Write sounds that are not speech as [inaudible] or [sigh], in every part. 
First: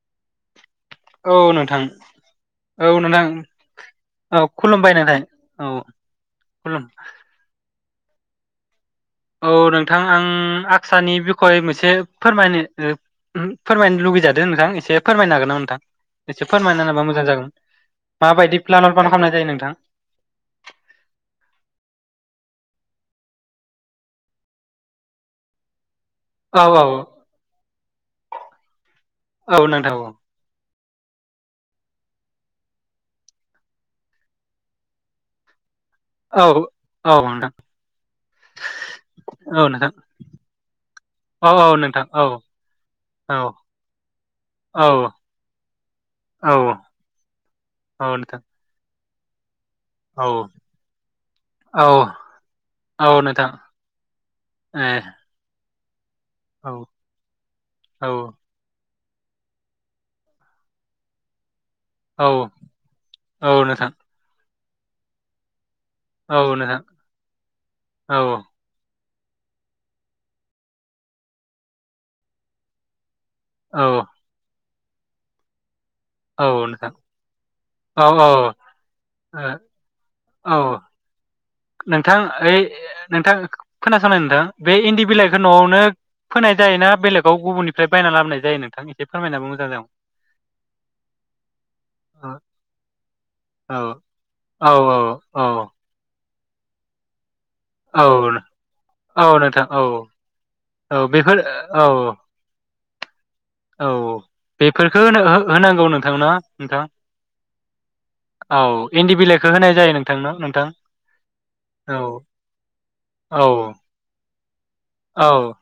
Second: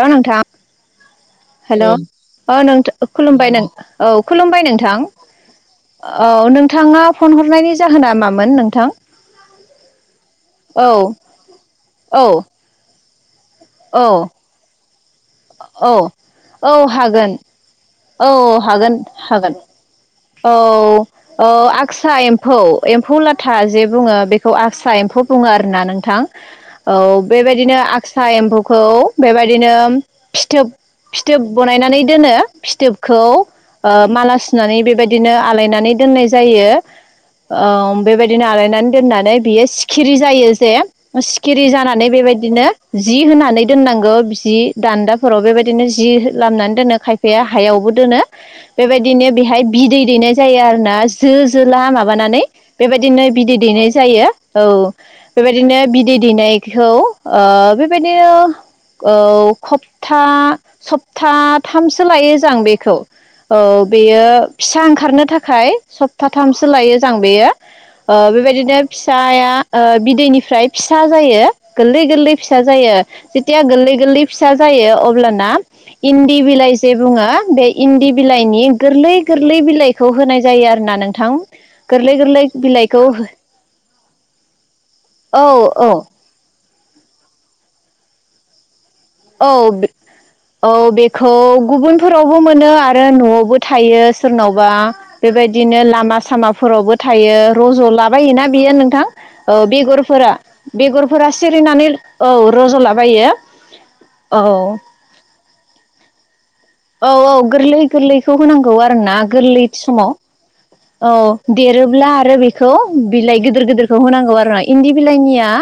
हेल नोंथां औ नोंथां हेल' औ नोंथ औ खुलुमबाय नोंथ खुलुमबाय नोंथां औ खुलुम नोंथाङा फन हरनायनि जाहोना मामोन नोंथां? औ नोंथां आं औ आक्सानि बिखय मोनसे औ फोरमायनो ओ ओ फोरमायनो औ लुगैजादो नोंथां एसे फोरमाय होनो हागोन नामा नोंथां औ एसे औ फोरमायना होबा मोजां हागोन जागोन । औ हागोन हागोन औ औ आक्साया एम्फौ एम्फौ लाथा जे बुङो बेखौ आकसा एम्फौ बुङो आरोना नों थां औ बेबायदिनो आक्सा एम्फौखौ औ बेबायदिनो नोंथां औ फिथोब फिथोब बनायनानै दोनो। फिथोबखौ मालासुनानै बेबायदिनो आलायनानै दोन्नाय जायो। औ नोंथां ओ बेबायदिनो आलायनानै दोन्नानै बेयो औ नोंथां सिखिरि जायो जे औ सिखिरि औ नोंथां जानानै औ बेबायदिनो जि औ होनानै दोन्नांगौ जि औ दान्दाफोराव बिबादिनो जि औ लामनानै दोनो खायफा हायावबो दोनो नोंथां बेबायदिनो बेहाय बिदै औ दैनाय जायो आरोना जो जोला औ माबानानै औ बेबायदिनो नोंथां बिदै दैनाय जायो ए औ बेबायदि बिदिनो बि दै औ दैनायखौ ओ औ बेबायदिनो औ हप्ता सप्था थाम सो औ लायो जां बेखौ औ बेयो फिसा ओंखारनो थाखाय औ सप्ताथामसो नोंथां लायो जां बेयो। ओ औ बेबायदिनो फिसाया ओ बिदैनिफ्राय फिसा जायो गोरलै गोरलै फिसा जायो जेथिया गोरलै औ गोरलै फिसा जायो अब्लाना इन्दि औ बिलाइ नोंथां जे बुङो बे औ इन्दि औ बिलाइनि गोरलै ओ गोरलै बिलाइखौ होनाय औ जायो आरोना नोंथां। नोंथां गोरलै गोरलै ओइ बिलाइखौ नोंथां खोना संनाय नोंथां। बे इन्दि बिलाइखौ औ न'आवनो औ फोनाय जायोना बेलेगाव गुबुननिफ्राय बायना लाबोनाय जायो नोंथांनि औ औ बेखौ गुबुनफोरावबो मोनो आरो न'आवबो औ थायो सोरनावबा औ औ बेबायदिनो लामा सामा फोरावबो थायो। औ रज'लाबायोना बियो नोंथां औ बेगरफोरा औ बेगरफोरा बेफोर सिरिनानै औ रज'लाबायो। [unintelligible] औ बेफोरफोरखौ होनां होनांगौ नोंथांना? औ औ गोरलै गोरलैखौ होनांगौ औ आरो इन्दि ना बिलाइखौ गोरलै होनाय जायो समाव नोंथांनो नोंथां औ औ देरोब्ला आरो बे [unintelligible] औ बिलाइ गिदिर गिदिरखौ होनांगौ आरोना इन्दि बिलाइनिया औ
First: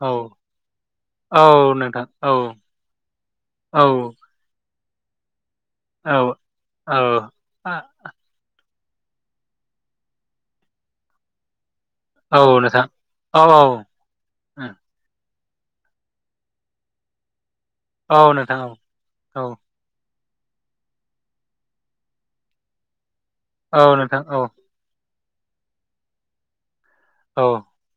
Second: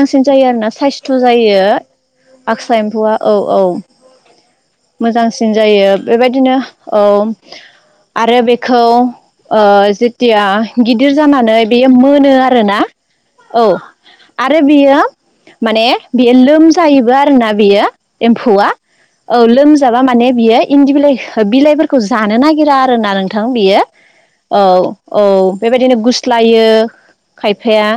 औ जायो आरोना। [unintelligible] [unintelligible] जायो औ नोंथां औ आखसा एम्फौआ। औ औ। मोजां सिन औ बेबायदिनो औ आरो बे खौ ओ जेथिया गिदिर जानानै बेयो मोनो आरो ना औ आरो उम बेयो माने बियो लोमजायोबो आरोना बेयो औ नोंथां एमफौआ, औ औ लोमजा माने बियो इन्दि बिलाइ बिलाइफोरखौ जानो नागिरा आरोना नोंथां बेयो औ नोंथां औ। औ बेबायदिनो गुस्लायो। औ खायफाया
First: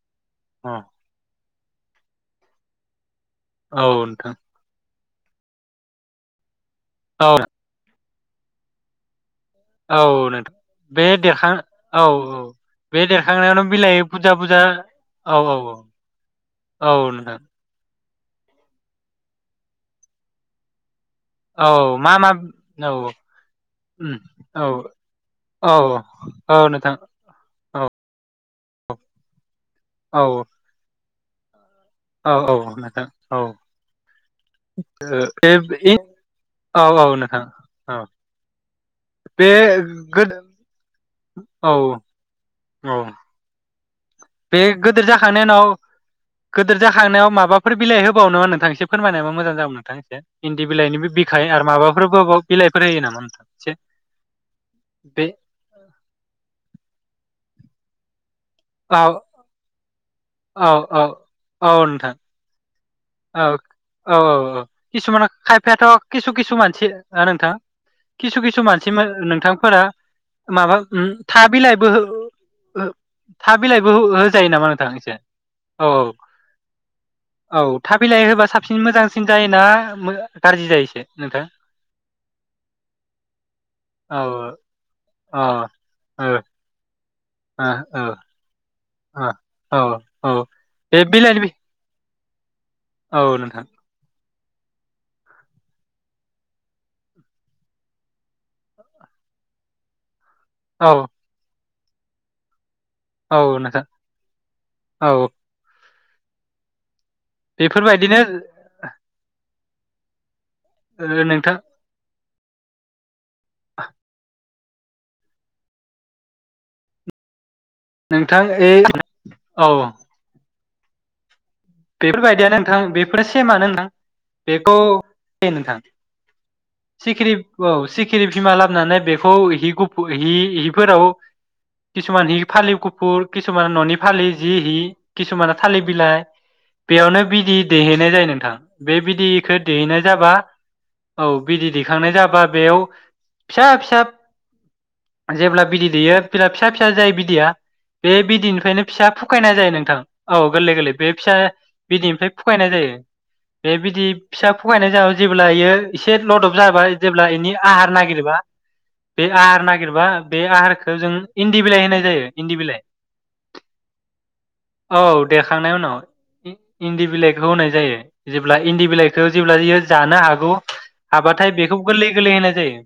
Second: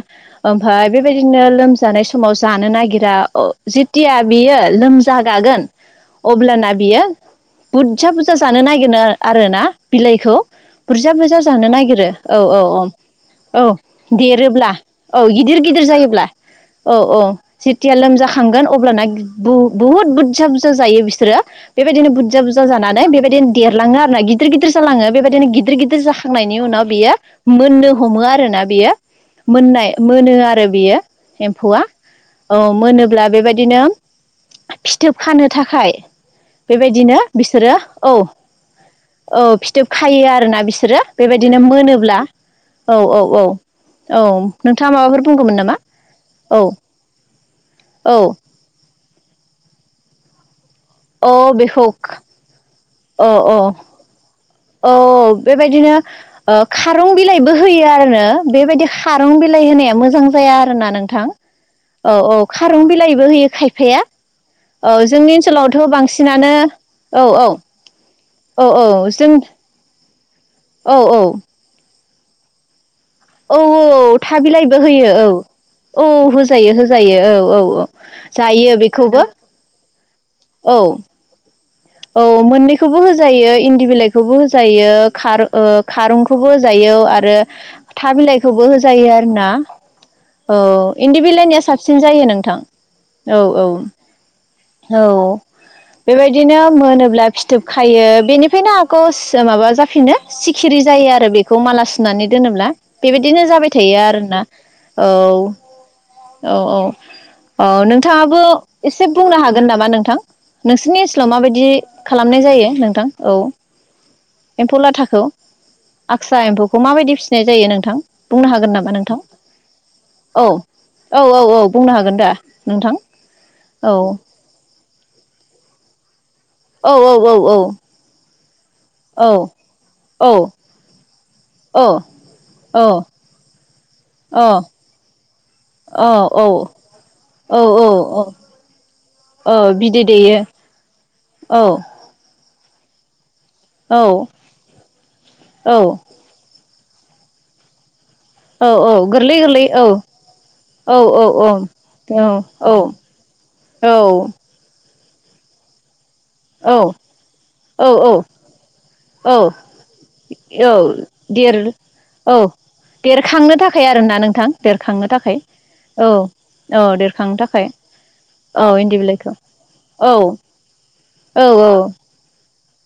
औ ओमफाय बेबायदिनो लोमजानाय समाव जानो नागिरा अ औ जिथिया नोंथां बियो लोम जा गागोन अब्ल ना बियो औ बुर जा बुरजा जानो नागिरो आरोना औ बिलाइखौ नोंथां बे बुरजा बुरजा देरखां जानो नागिरो। औ औ औ बे देरखांनायावनो औ बिलाइ बुरजा बुरजा देरोब्ला औ गिदिर गिदिर जायोब्ला औ औ जेथिया लोमजा खांगोन अब्लाना बुहुत बुरजा बुरजा जायो बि सोरो। औ बेबादिनो मा मा बुरजा बुरजा औ जानानै बेबायदिनो देरलाङो आरो उम ना, गिदिर औ गिदिर जालाङो बेबायदिनो औ गिदिर गिदिर जाखांनायनि औ उनाव नोंथां बियो मोननो हमो आरोना बियो मोननाय, औ मोनो आरो बियो एम्फौआ। औ मोनोब्ला बेबायदिनो फिथोब फानो बे थाखाय औ औ बेबायदिनो नोंथां बिसोरो औ औ बे फिथोब खायो गोद आरोना बिसोरो बेबायदिनो औ मोनोब्ला औ औ औ। औ बे नोंथाङा गोदोर माबाफोर जाखांनायनि बुंगौमोन उनाव नामा औ गोदोर जाखांनायाव माबाफोर बिलाइ औ होबावो नामा नोंथां एसे फोरमायनायबा मोजां जागोन नोंथां एसे बे बिलाइनिबो बिखायै औ आरो बेखौ माबाफोरबो बिलाइफोर होयो नामा? औ [unintelligible] औ औ बे बेबायदिनो ओ खारं बिलाइबो होयो आरोनो बेबायदि औ खारं बिलाइ होनाया मोजां जाया औ आरो ना औ नोंथां औ औ खा औ औ औ औ खिसुमान जोंनि ओनसोलावथ' खायफायाथ' खिसु बांसिनानो खिसु मानसि औ आ औ नोंथा। खिसु खिसु औ मानसि औ जों नोंथांफोरा माबा औ उम औ था बिलाइबो हो [unintelligible] औ औ बिलाइबो होजायो नामा थाबिलाइबो नोंथां एसे होयो औ औ होजायो होजायो औ औ औ था बिलाइ होबा जायो साबसिन बेखौबो मोजांसिन जायो ना? गाज्रि औ जायो एसे नोंथां। औ मोननैखौबो होजायो इन्दि औ बिलाइखौबो होजायो खार ओ औ खा रं ओ खौबो होजायो। खौ आद रो ओ ओ था बिलाइखौबो होज जायो ओ आरो ना औ औ बे इन्दि बिलाइनि बिलाइनिया साबसिन जायो नों थां औ औ औ बेबायदिनो मोनोब्ला फिथोब खायो बेनिफ्रायनो आगषट माबा जाफिनो। सिखिरि औ जायो आरो बेखौ माला सुनानै दोनोब्ला औ बेबायदिनो जाबाय नोंथां थायो आरोना औ औऔ अ बेफोरबायदिनो नोंथांङाबो एसे बुंनो हाग गोन नामा नोंथां? नोंसोनिइस्लाव ओ नोंथां माबायद खालामनाय जायो नोंथां औ [inaudible] एम्फौ लाथाखौ आक्सा एम्फौखौ माबायदि फिसिनाय जायो नोंथां बुंनो हागोन नामा नोंथां औ औ औ औ औ बुंनो हागोन दा बेफोरबायदियानो नोंथां बेफोरो सेमानो नोंथां औ बेखौ इ नोथां। औ औ सिखिरि औ सिखिरि बिमा लाब खालामाबनानै औ बेखौ हि गुफुर औ हि-हिफोराव औ किसुमान हि फालि औ गुफुर किसुमाना ननि फालि जि हि किसुमाना थालिर बिलाइ बेयावनो बिदि औ औ दैहैनाय जायो नोंथां बे बिदिखौ औ दैहैनाय बिदै जाबा दैयो औ बिदि दैखांनाय जाबा बेयाव फिसा-फिसा औ जेब्ला औ बिदै दैयो बिला फिसा फिसा जायो बिदैया बे औ बिदैनिफ्रायनो औ फिसा गोरलै फुखायना गोरलै जायो नोंथां औ गोरलै- गोरलै औ बे औ फिसा औ बिदैनिफ्राय फुखायनाय औ जायो बे बिदै औ फिसा फुखायनाय जा जेब्ला इयो एसे लदब जाबाय जेब्ला एनि आहार औ नागिरबा बे औ आहार नागिरबा बे औ आहारखौ जों देर इन्दि बिलाइ होनाय जायो औ इन्दि बिलाइ देरखांनो थाखाय आरोना नोंथां औ देरखांनो थाखाय देखांनायनि उनाव औ औ इन्दि देरखांनो बिलाइखौ थाखाय होनाय जायो जेब्ला इन्दि बिलाइखौ जेब्लायो औ जानो हागौ औ हाबाथाय औ बेखौ गोरलै-गोरलै होनाय जायो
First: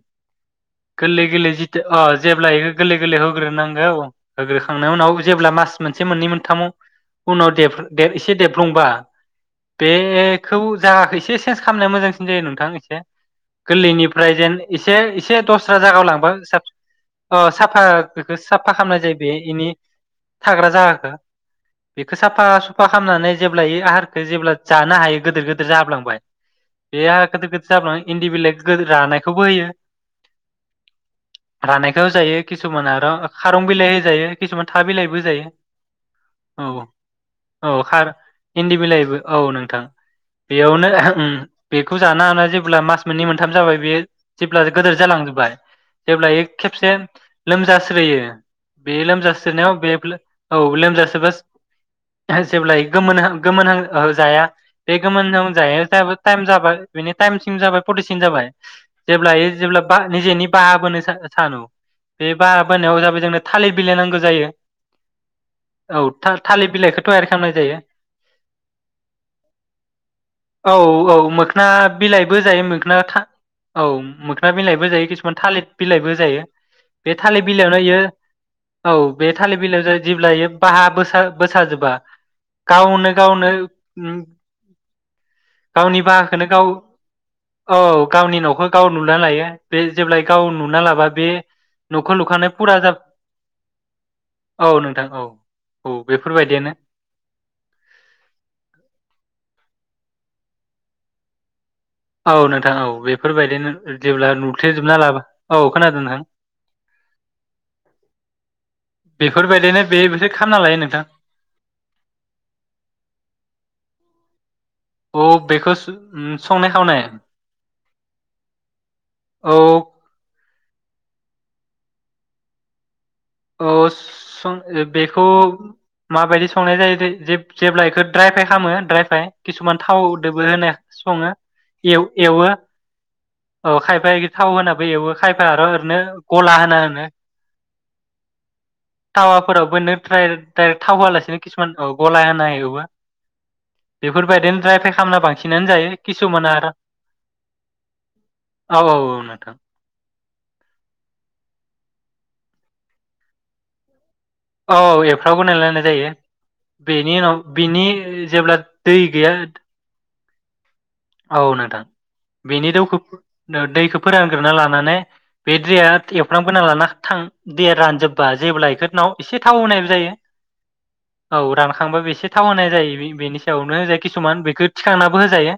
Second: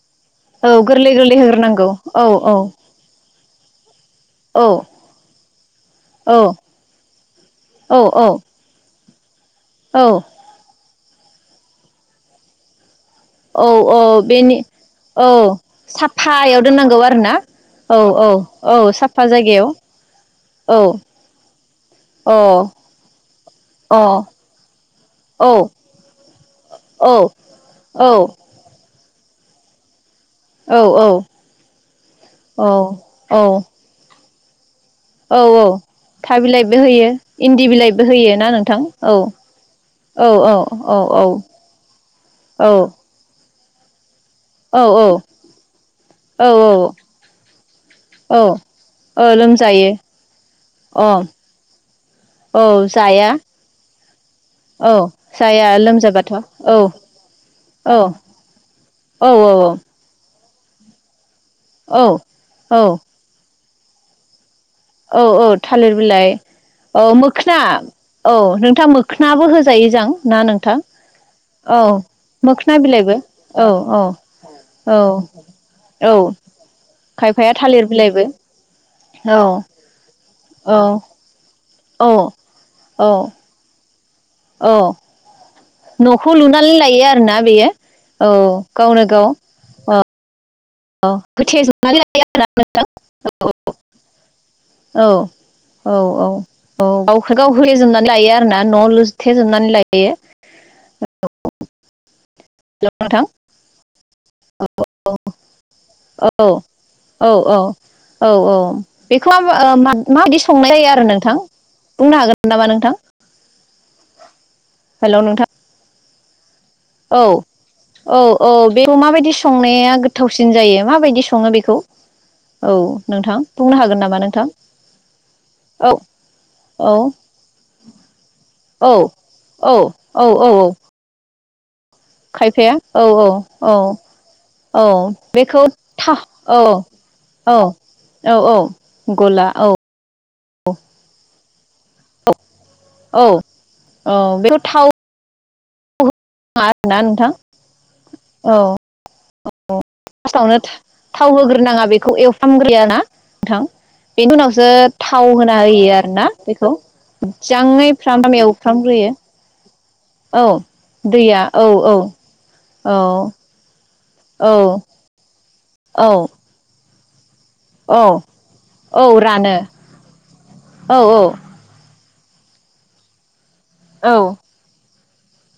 औ गोरलै गोरलै-गोरलै गोरलै जिथु होग्रोनांगौ अ जेब्ला औ-औ बेखौ गोरलै गोरलै होग्रोनांगौ होग्रोखांनायनि उनाव जेब्ला मास मोनसे मोननै औ मोनथामाव उनाव देफोर एसे औ देफ्लंबा आ बे औ खौ जायाखै एसे चेन्ज खालामनाया मोजांसिन जायो नोंथां एसे। औ औ गोरलैनिफ्राय जेन बेनि औ एसे-एसे दस्रा जायागायाव लांबा साफायाव दोननांगौ आरो ना साफ-साफा औ औ बेखौ साफा औ खालामनाय जायो साफा बे इनि जायगायाव थाग्रा औ जायगाखौ बेखौ अ साफा साफा खालामनानै जेब्ला इयो अ आहारखौ जेब्ला जानो हायो औ गोदोर-गोदोर जाब्लांबाय औ बेहा गोदो-गोदो जाबब्लानो इन्दि बिलाय [unintelligible] रानाय खौबोयो औ रानायखौ जायो औ किसुमाना आरो खारं बिलाइ हो जायो। किसुमान था बिलाइबो होजायो औ-औ था बिलाइबो औ होयो । औ खार इन्दि बिलाइबो औ नोंथां औ औ बेयावनो औ औ ओम बेखौ जानो हा औ जेब्ला मास मोननै मोन थाम जाबाय बेयो । जेब्ला औ गोदोर जालांजोबबाय जेब्ला औ एयो खेबसे लोमजा स्रोयो औ बे औ लोमजास्रोनायाव लोमजायो बे औ अ लोमजासोबा जेब्ला औ इयो गोमोन जाया हां गोमोन हां ओ जाया औ बे गोमोन जाया होनजायो ज लोमजाबाथ' औ टाइम जाबाय औ बेनि टाइमसिम जाबाय औ प्रटिसिन जाबाय औ जेब्लाय जेब्ला निजेनि बाहाबोन [unintelligible] सानु औ बे बाहाबोनायाव जाबाय जोंनो थालिर बिलाइ नांगौ जायो औ औ थालिर औ बिलाइ थालिर औ बिलाइखौ थयार खालामनाय मोखोना जायो औ नोंथां मोखोनाबो होजायो जां ना औ नोंथां औ मोखोना औ बिलाइबो जायो मोखोना बिलाइबो था औ औ मोखोना बिलाइबो औ जायो किसुमान थालिर औ बिलाइबो जायो बे खायफाया बिलाइयावनो थालिर इयो बिलाइबो औ बे थालिर बिलाइयाव जाय जेब्ला बेयो औ बाहा बोस जेबा औ गाव नो औ गावनो ओम औ गावनि न'खौ बाहाखौनो गाव लुनानै लायो आरोना बेयो औ गावनि न'खौ गाव लुना लायो बे जेब्लाय गाव नु औ गोथे जोबनानै आ फुरा जा नोंथां औ औ औ औ औ औ गावखौ गाव होेजोबनानै लायो आरोना न'आव लुथेजोबनानै लायो बेयो [unintelligible] औ औ हेल' नोंथां बेफोरबायदिनो जेब्ला औ नुथेजोबना लाबा औ खोनादों नोंथां औ औ औ औ औ औ बेखौ बेफोरबायदिनो बेसो माबायदि खामना संनाय लायो जायो आरो नोंथां बुंनो हागोन नामा नोंथां हेल' अ नोंथां बेखौसो उम औ औ औ बेखौ माबायदि औ संनाया गोथाव सिन जायो माबायदि सङो बेखौ औ नोंथां बुंनो औ हागोन नामा नोंथां सं बेखौ औ माबायदि संनाय औ जायो जेब्ला बेखौ द्राय फाइ खालामो औ द्राय फ्राय औ किसुमान औ औ थावदोबो होननाय सङो एव -एवो खायफाया औ औ औ खायफाया थाव औ होनाबो एवो खायफाया बेखौ आरो ओरैनो था गला औ होना होनो औ औ औ गला औ थावाफोरावबोनो [unintelligible] थाव होआलासिनो किसुमान औ गला होनाय एवो औ औ बेखौ बेफोरबायदिनो द्राय थाव फ्राय खालामना बांसिन थिनानै जायो [unintelligible] किसुमाना आरो औ औ औ नोंथां थाव होग्रोनाङा बेखौ एव फ्रामग्रोयो आरोना नोंथां बेनि उनावसो औ औ थाव एफ्राव होना गनायना लानाय होयो जायो आरोना बेखौ बेनि उनाव बिनि मोजाङै फ्रामै जेब्ला एवफ्राम दै ग्रोयो गैया औ। औ नोंथां बेनि औ दौखौ दैखौ फोरानग्रोना औ लानानै बे दैया औ एवफ्रामग्रोना लाना थां देर औ रानजोब्बा जेब्ला औ बेफोरनाव एसे रानो थाव होनायबो जायो औ रानखांबा बे एसे थाव होनाय जायो बेनि जाय औ किसुमान बेखौ खांनाबो होजायो।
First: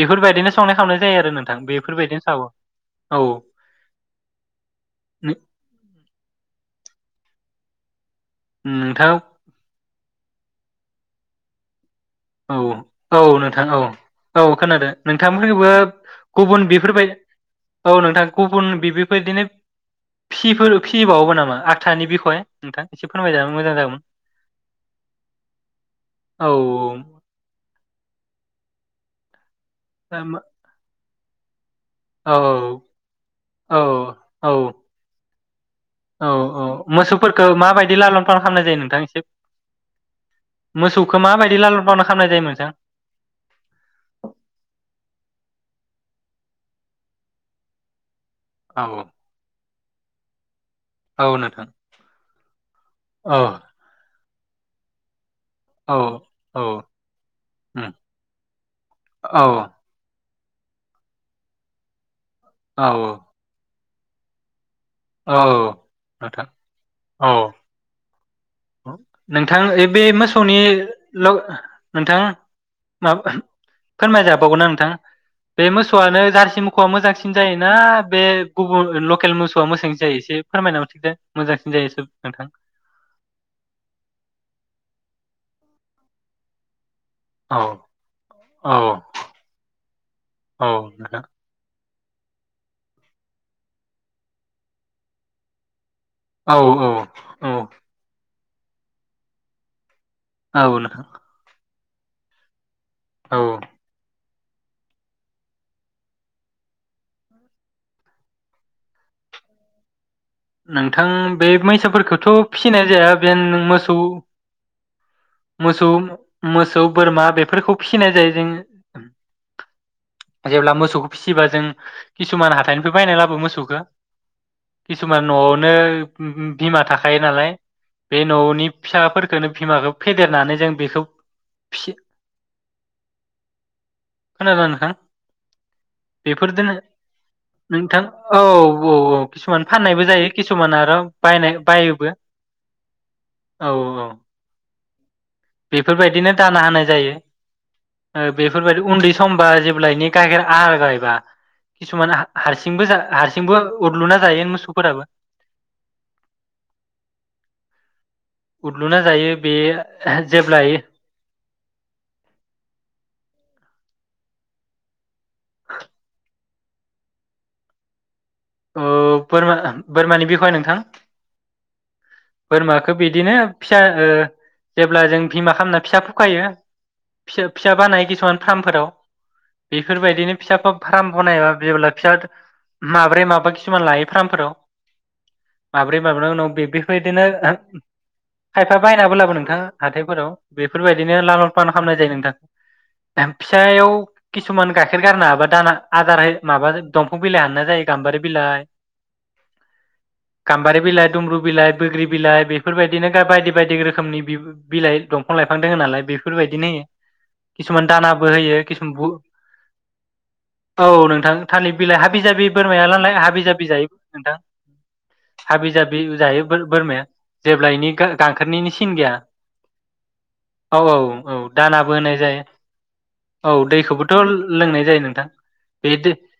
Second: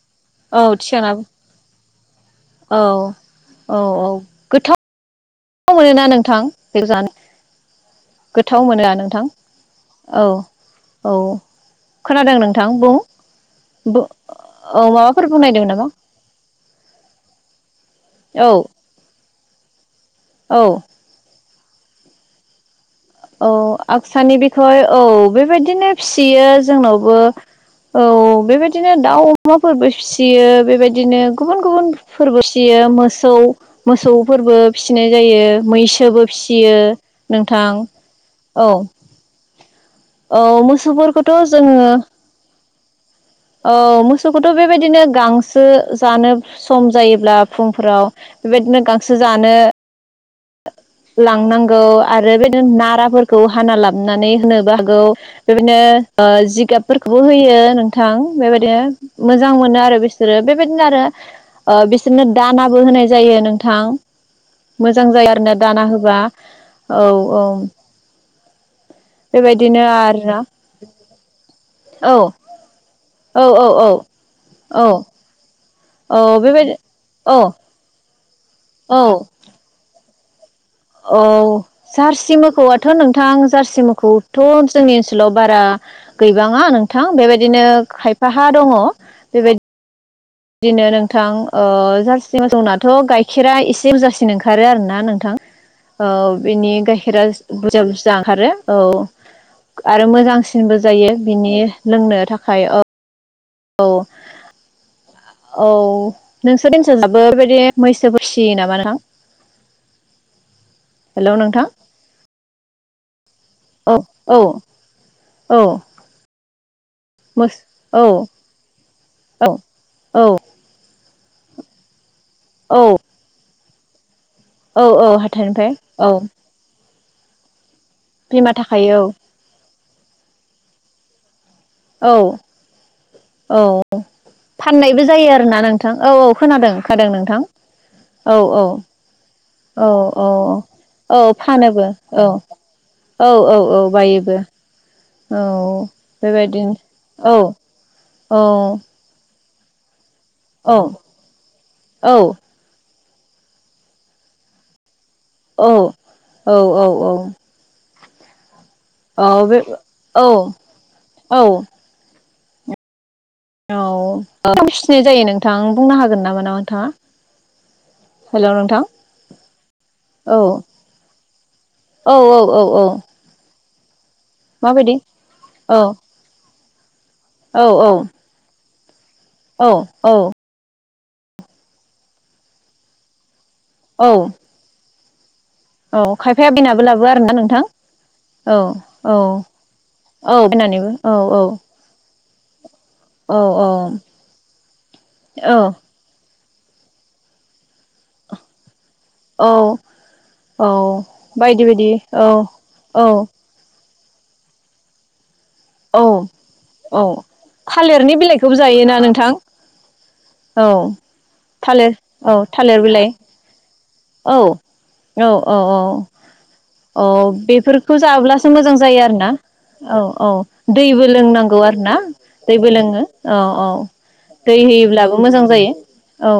बेफोरबायदिनो औ संनाय खावनाय थिखांना जायो आरो नोंथां बे फोरबायदिनो औ औ औ गोथाव मोनोना नोंथां बेखौ जानो गोथाव मोनोना नोंथां औ औ। खोनादों औ नोंथां बुं औ नोंथां औ औ खोनादों माबाफोर बुंनायदों नोंथांफोरखौबो नामा गुबुन बिफोरबाय औ नोंथां औ गुबुन बिफोर बिदिनो औ फिफोर फिबावो नामा? आथानि बिखय नोंथां एसे औ फोरमायजानो मोजां जागौमोन आक्सानि बिखय औ बेबायदिनो फियो औ जोंनावबो औ बेबायदिनो दाउ अमाफोरबो औ फिसियो बेबायदि बिदिनो गुबुन गुबुन औ फोरबो फिसियो मोसौ औ औ मोसौफोरबो फिसिनाय जायो। मैसोबो औ औ फियो मोसौफोरखौ नोंथां माबायदि लालन फालन खालामनाय औ जायो नोंथां एसे औ मोसौखौ मोसौफोरखौथ' माबायदि लालन जोङो फालन खालामनाय जायो नोंथां? औ मोसौखौथ बेबायदिनो गांसो जानो सम जायोब्ला फुंफोराव बेबायदिनो औ गांसो जानो औ नोंथां लांनांगौ आरो बेदिनो औ नाराफोरखौ हाना लाबनानै होननोबो हागौ औ बेबायदिनो औ जिगाबफोरखौबो होयो उम नोंथां बेबायदिनो औ मोजां मोनो आरो बेसो बिसोरो बेबायदिनो आरो ओ बिस बिदिनो दानाबो औ होनाय जायो नोंथां। मोसौ मोजां जायो औ आरोना दाना होबा नोंथां औ औ नोंथां बेबायदिनो बे आरोना मोसौनि औ नोंथां माबा औ औ औ फोरमायजाबावगौनाा औ नोंथां बे औ मोसौआनो जारसि बेबायदि मोसौआ मोजांसिन औ जायोना बे गुबुन औ लकेल मोसौआ मोजांसिन जायो । औ जारसि नोंथां मोखौआथ नोंथां जार सि मोसौखौथ जोंनि ओनसोलाव बारा गैबांङा नों थां औ बेबायदिनो खायफाहा दङ औ बेबायद बिदिनो नोंथां ओ जारसि मोसौनाथ गाइखेरा एसे बुरजासिन ओंखारो आरो ना नोंथां। औ औ बिनि औ गाइखेरा औ बुरजा बुरजा ओंखारो। औ आरो औ मोजांसिनबो नोंथां जायो बिनि लोंनो थाखाय ओ औ औ नोंसोर ओन्सोल आवबो बेबायदि मैसो फिसियो नामा नोंथां? नोंथां हेल' बे नोंथां मैसोफोरखौथ फिसिनाय जाया जेन औ मोसौ औ औ मोसौ मो मोसौ बोरमा बेफोरखौ फिसिनाय जायो जोंनि औ औ मोसौखौ फिसिबा जों किसुमान हाथाइनिफ्राय औ बायनाय लाबो मोसौखौ। औ औ किसुमान हाथाइनिफ्राय नआवनो औ बिमा थाखा थायो नालाय। बे न बिमा आवनि थाखायो फिसाफोरखौनो बिमाखौ फेदेरनानै जों बेखौ फि औ औ खोनादों नोंथां फाननायबो जायो आरोना नोंथां औ औ खोनादों बेफोरजोंनो खोनादों नोंथां नोंथां औ औ औ किसुमान औ फाननायबो औ जायो किसुमान आरो औ बायनाय फानोबो बायोबो औ औ औ औ बायोबो औ बेफोरबायदिनो दाना बेबायदिनो होनाय जायो औ ओ औ बेफोरबायदि उन्दै सम बा जेब्लायनि औ गायखेर [unintelligible] औ किसुमान हारसिंबो जा हारसिंबो उरलुना जायो मोसौफोराबो औ औ औ औ उदलुना जायो बे औ जेब्लाय औ औ [unintelligible] जायो नों नोंथां बुंनो हागोन नामा नों थाङा बोरमा बोरमानि औ बिखय नोंथां औ औ औ औ बोरमखौ बिदिनो फिसा ओ माबायदि जेब्ला जों बिमा औ खालामना फिसा फुखायो फिसा औ फिसा औ बानाय किसुमान फार्मफोराव औ औ बेफोरबायदिनो फिसा फ फार्म बनायबा जेब्ला फिसा माब्रै माबा खिसुमान लायो औ फार्मफोराव माब्रै औ माबा उनाव खायफाया बे बायनाबो लाबो बेफोरबायदिनो आरोना नोंथां औ खायफा बायनाबो लाबो औ नोंथाङा हाथायफोराव औ बायनानैबो औ बेफोरबायदिनो औ ललन फालन खालामनाय जायो नोंथां औ फिसायाव किसुमान गाइखेर गारना हाबा औ दाना औ आदारहै माबा दंफां बिलाइ हाननाय जायो गाम्बारि बिलाइ औ गाम्बारि औ बिलाइ दुमब्रु बायदि बिलाइ बायदि बोग्रि बिलाइ औ बेफोरबायदिनो गा औ बायदि बायदि रोखोम रोखोमनि बिलाइ दं दफां लाइफां दङ नालाय औ बेफोरबायदिनो होयो औ किसुमान थालिरनि दानाबो बिलाइखौबो होयो जायोना किसुमान नोंथां औ नोंथां थाललि थालिर बिलाइ हाबि औ जाबि थालिर बोरमाया बिलाइ नालाय हाबि जाबि जायो नोंथां औ औ औ हाबि औ जाबि जायो औ बोरमाया जेब्ला इनि बेफोरखौ जाब्लासो गांखोरनिनि मोजां सिन जायो गैया आरोना औ औ औ औ दैबो औ लोंनांगौ आरो दानाबो ना होनाय जायो दैबो लोङो औ औ दैखौबोथ' दै लोंनाय जायो होयोब्लाबो नोंथां मोजां जायो बे दै औ